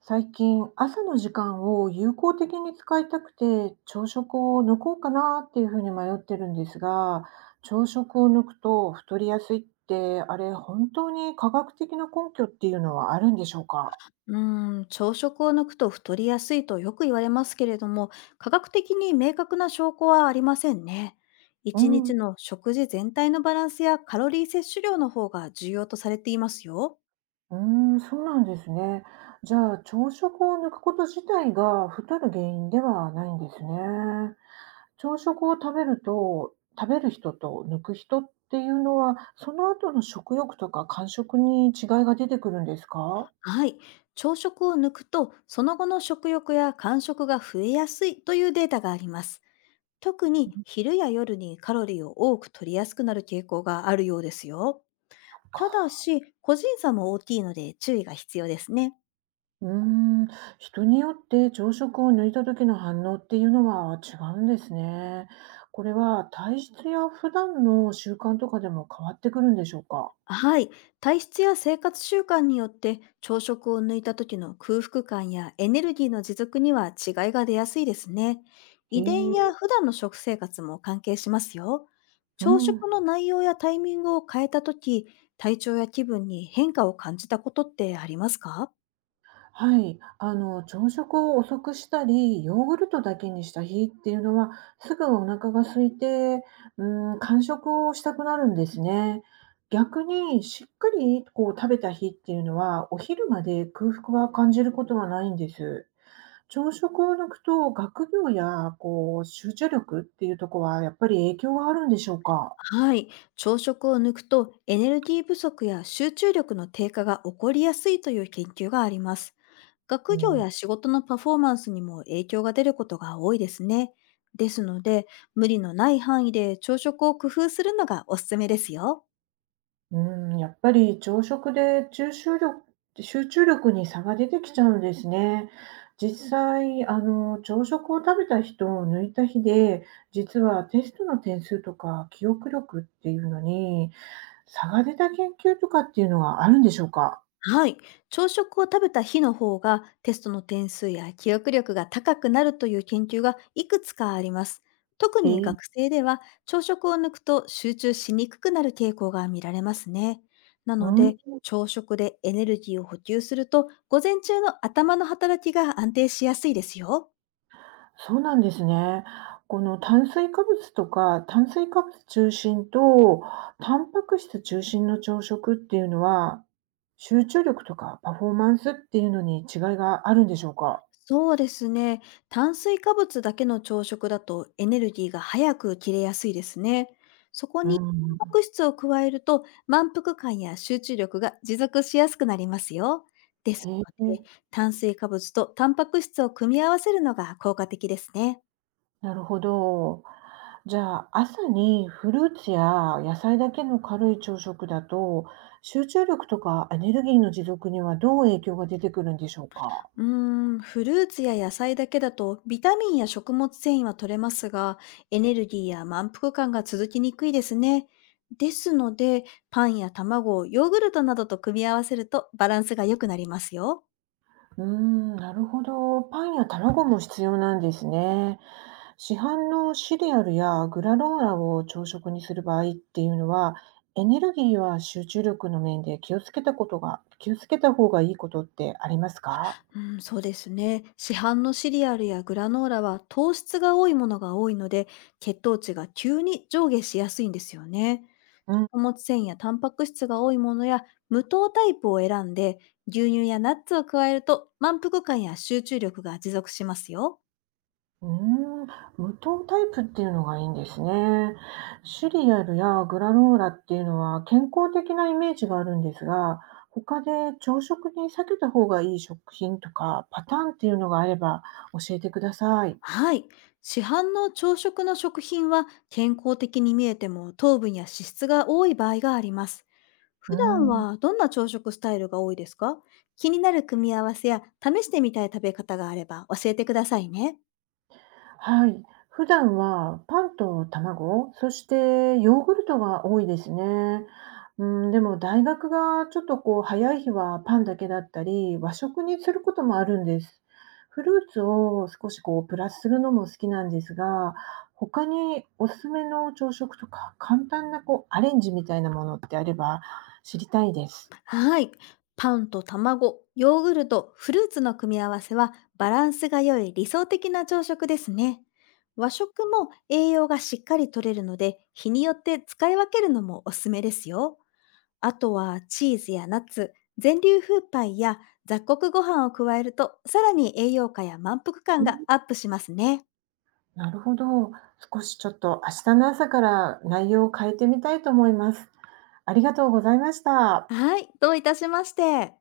最近、朝の時間を有効的に使いたくて、朝食を抜こうかなっていうふうに迷ってるんですが、朝食を抜くと太りやすいって、あれ本当に科学的な根拠っていうのはあるんでしょうか？うー朝食を抜くと太りやすいとよく言われますけれども、科学的に明確な証拠はありませんね。う一ん、う日の食事全体のバランスやカロリー摂取量の方が重要とされていますよ。ーん、そうなんですね。じゃあ、朝食を抜くこと自体が太る原因ではないんですね。朝食を食べる人と抜く人っていうのは、その後の食欲とか間食に違いが出てくるんですか？はい。朝食を抜くと、その後の食欲や間食が増えやすいというデータがあります。特に昼や夜にカロリーを多く取りやすくなる傾向があるようですよ。ただかし、個人差も大きいので注意が必要ですね。うーん、人によって朝食を抜いた時の反応っていうのは違うんですね。これは体質や普段の習慣とかでも変わってくるんでしょうか？はい。体質や生活習慣によって朝食を抜いた時の空腹感やエネルギーの持続には違いが出やすいですね。へ遺伝え、や普段の食生活も関係しますよ。う朝ん。食の内容やタイミングを変えた時、体調や気分に変化を感じたことってありますか？はい、朝食を遅くしたり、ヨーグルトだけにした日っていうのは、すぐお腹が空いて、うん、間食をしたくなるんですね。逆にしっかりこう食べた日っていうのは、お昼まで空腹は感じることはないんです。朝食を抜くと、学業やこう集中力っていうところはやっぱり影響があるんでしょうか？はい。朝食を抜くとエネルギー不足や集中力の低下が起こりやすいという研究があります。う学業ん。や仕事のパフォーマンスにも影響が出ることが多いですね。ですので、無理のない範囲で朝食を工夫するのがおすすめですよ。うん、やっぱり朝食で集中力に差が出てきちゃうんですね。実際、朝食を食べた人を抜いた日で、実はテストの点数とか記憶力っていうのに、差が出た研究とかっていうのはあるんでしょうか？はい。朝食を食べた日の方がテストの点数や記憶力が高くなるという研究がいくつかあります。特にえ、学生では、朝食を抜くと集中しにくくなる傾向が見られますね。なうのん。で、朝食でエネルギーを補給すると午前中の頭の働きが安定しやすいですよ。そうなんですね。この炭水化物とか、炭水化物中心と、タンパク質中心の朝食っていうのは、集中力とかパフォーマンスっていうのに違いがあるんでしょうか？そうですね。炭水化物だけの朝食だとエネルギーが早く切れやすいですね。そこうにタンパん。ク質を加えると満腹感や集中力が持続しやすくなりますよ。ですへのえ、で、炭水化物とタンパク質を組み合わせるのが効果的ですね。なるほど。じゃあ、朝にフルーツや野菜だけの軽い朝食だと、集中力とかエネルギーの持続にはどう影響が出てくるんでしょうか？うーフルーツや野菜だけだとビタミンや食物繊維は取れますが、エネルギーや満腹感が続きにくいですね。ですので、パンや卵をヨーグルトなどと組み合わせるとバランスが良くなりますよ。うーん、なるほど。パンや卵も必要なんですね。市販のシリアルやグラノーラを朝食にする場合っていうのは、エネルギーは集中力の面で気をつけた方がいいことってありますか？うん、そうですね。市販のシリアルやグラノーラは糖質が多いものが多いので、血糖値が急に上下しやすいんですよね。うん。食物繊維やタンパク質が多いものや無糖タイプを選んで、牛乳やナッツを加えると満腹感や集中力が持続しますよ。うーん、無糖タイプっていうのがいいんですね。シリアルやグラノーラっていうのは健康的なイメージがあるんですが、他で朝食に避けた方がいい食品とかパターンっていうのがあれば教えてください。はい。市販の朝食の食品は健康的に見えても糖分や脂質が多い場合があります。うー普段ん、はどんな朝食スタイルが多いですか？気になる組み合わせや試してみたい食べ方があれば教えてくださいね。はい。普段はパンと卵、そしてヨーグルトが多いですね。うん、でも大学がちょっとこう早い日はパンだけだったり、和食にすることもあるんです。フルーツを少しこうプラスするのも好きなんですが、他におすすめの朝食とか簡単なこうアレンジみたいなものってあれば知りたいです。はい。パンと卵、ヨーグルト、フルーツの組み合わせはバランスが良い理想的な朝食ですね。和食も栄養がしっかり取れるので、日によって使い分けるのもおすすめですよ。あとはチーズやナッツ、全粒粉パイや雑穀ご飯を加えると、さらに栄養価や満腹う感がん、アップしますね。なるほど。少しちょっと明日の朝から内容を変えてみたいと思います。ありがとうございました。はい、どういたしまして。